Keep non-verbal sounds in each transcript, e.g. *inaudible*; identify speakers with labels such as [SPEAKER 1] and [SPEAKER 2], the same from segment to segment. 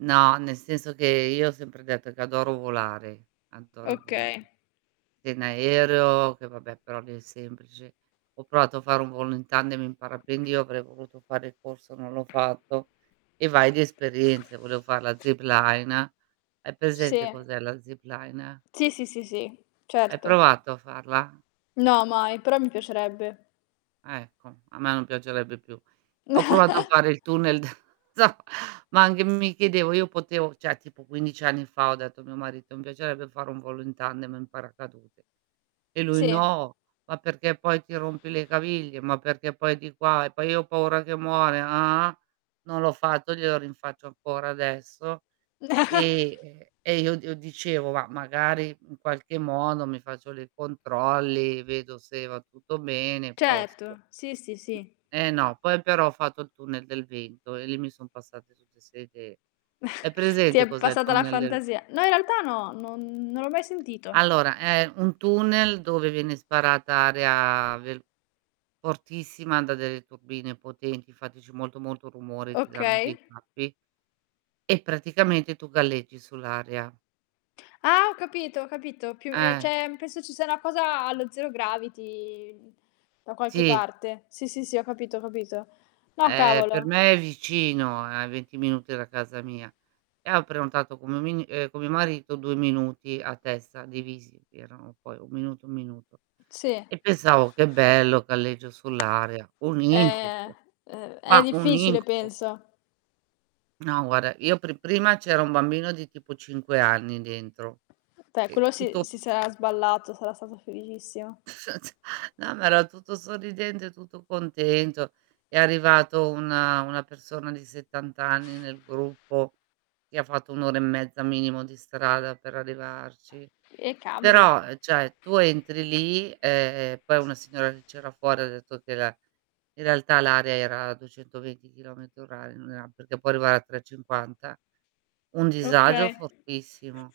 [SPEAKER 1] No, nel senso che io ho sempre detto che adoro volare, adoro il
[SPEAKER 2] Okay.
[SPEAKER 1] volo. Si in aereo che vabbè però lì è semplice; ho provato a fare un volo in tandem in parapendio, avrei voluto fare il corso, non l'ho fatto, e vai di esperienze. Volevo fare la zipline. Hai presente
[SPEAKER 2] Sì.
[SPEAKER 1] cos'è la zipline?
[SPEAKER 2] Si, si, si, si.
[SPEAKER 1] Hai
[SPEAKER 2] Certo.
[SPEAKER 1] provato a farla?
[SPEAKER 2] No, mai, però mi piacerebbe.
[SPEAKER 1] Ecco, a me non piacerebbe più. Ho provato a
[SPEAKER 2] *chuckles*
[SPEAKER 1] fare il tunnel da *unintelligible* ma anche mi chiedevo, io potevo cioè, tipo 15 anni fa, ho detto a mio marito: "Mi piacerebbe fare un volo in tandem, in paracadute." E lui:
[SPEAKER 2] Sì.
[SPEAKER 1] "No! ma perché poi ti rompi le caviglie, ma perché poi di qua, e poi io ho paura che muore, ah ah"; non l'ho fatto glielo rinfaccio ancora adesso, e
[SPEAKER 2] *chuckles*
[SPEAKER 1] e e io io dicevo: "Ma magari in qualche modo mi faccio le controlli, vedo se va tutto bene e posto."
[SPEAKER 2] Certo, sì, sì, sì.
[SPEAKER 1] E no, poi però ho fatto il tunnel del vento e lì mi son passate tutte ste idee. Hai
[SPEAKER 2] *chuckles* Ti
[SPEAKER 1] presente
[SPEAKER 2] è
[SPEAKER 1] cos'è il
[SPEAKER 2] passata la
[SPEAKER 1] tunnel del
[SPEAKER 2] fantasia. No in realtà no, non l'ho mai sentito.
[SPEAKER 1] Allora, è un tunnel dove viene sparata aria vel fortissima da delle turbine potenti, infatti c'è molto molto rumore, ti danno
[SPEAKER 2] Okay.
[SPEAKER 1] dei tappi. E praticamente tu galleggi sull'aria.
[SPEAKER 2] Ho capito, capito. Piu ehm,
[SPEAKER 1] Eh.
[SPEAKER 2] c'è mhmm, penso ci sia una cosa allo zero gravity, mhmm, da qualche
[SPEAKER 1] Sì.
[SPEAKER 2] parte. Sì, sì, sì, ho capito, ho capito. No
[SPEAKER 1] Eh, per
[SPEAKER 2] cavolo.
[SPEAKER 1] me è vicino, è a 20 minuti da casa mia, e ho prenotato *unintelligible* ehm, con mio marito 2 minuti a testa divisi, erano poi 1 minuto 1 minuto.
[SPEAKER 2] Sì.
[SPEAKER 1] E pensavo "che bello galleggio sull'area"; un
[SPEAKER 2] È
[SPEAKER 1] incubo,
[SPEAKER 2] ehm, è
[SPEAKER 1] ma un
[SPEAKER 2] difficile
[SPEAKER 1] incubo.
[SPEAKER 2] penso.
[SPEAKER 1] No guarda io pri prima c'era un bambino di tipo 5 anni dentro,
[SPEAKER 2] Pe
[SPEAKER 1] e
[SPEAKER 2] quello si
[SPEAKER 1] tutto
[SPEAKER 2] si sarà sballato, sarà stato felicissimo.
[SPEAKER 1] *chuckles* No ma era tutto sorridente, tutto contento. È arrivato una una persona di 70 anni nel gruppo, che ha fatto 1 ora e mezza minimo di strada per arrivarci.
[SPEAKER 2] E cavolo.
[SPEAKER 1] Però, ehm, cioè tu entri lì, e e poi una signora che c'era fuori ha detto che la in realtà l'aria era a 220 chilometri orari, non era perché può arrivare a 350. Un disagio
[SPEAKER 2] Okay.
[SPEAKER 1] fortissimo,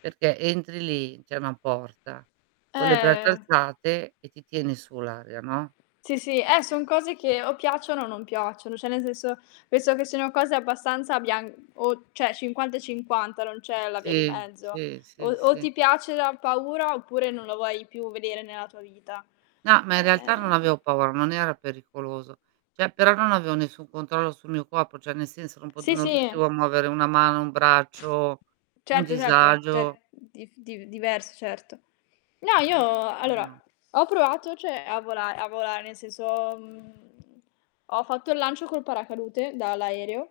[SPEAKER 1] perché entri lì- c'è una porta- con le braccia
[SPEAKER 2] Eh
[SPEAKER 1] alzate e ti tiene su l'area, no?
[SPEAKER 2] Sì sì, eh, son cose che o piacciono o non piacciono. Cioè nel senso, penso che siano cose abbastanza bian o cioè 50 e 50, non c'è la via di
[SPEAKER 1] Sì,
[SPEAKER 2] mezzo.
[SPEAKER 1] sì,
[SPEAKER 2] O
[SPEAKER 1] sì,
[SPEAKER 2] o
[SPEAKER 1] si.
[SPEAKER 2] ti piace da paura, oppure non la vuoi più vedere nella tua vita.
[SPEAKER 1] No, ma in realtà non
[SPEAKER 2] Ehm
[SPEAKER 1] avevo paura, non era pericoloso. Cioè però non avevo nessun controllo sul mio corpo, cioè nel senso non pot
[SPEAKER 2] Sì,
[SPEAKER 1] non riuscivo
[SPEAKER 2] sì.
[SPEAKER 1] a muovere una mano, un braccio; un
[SPEAKER 2] Certo certo. Cioè
[SPEAKER 1] disagio.
[SPEAKER 2] mhmm, dif div diverso certo. No io, allora
[SPEAKER 1] *unintelligible*
[SPEAKER 2] ho provato cioè a vola a volare nel senso, mhmm, ho fatto il lancio col paracadute dall'aereo.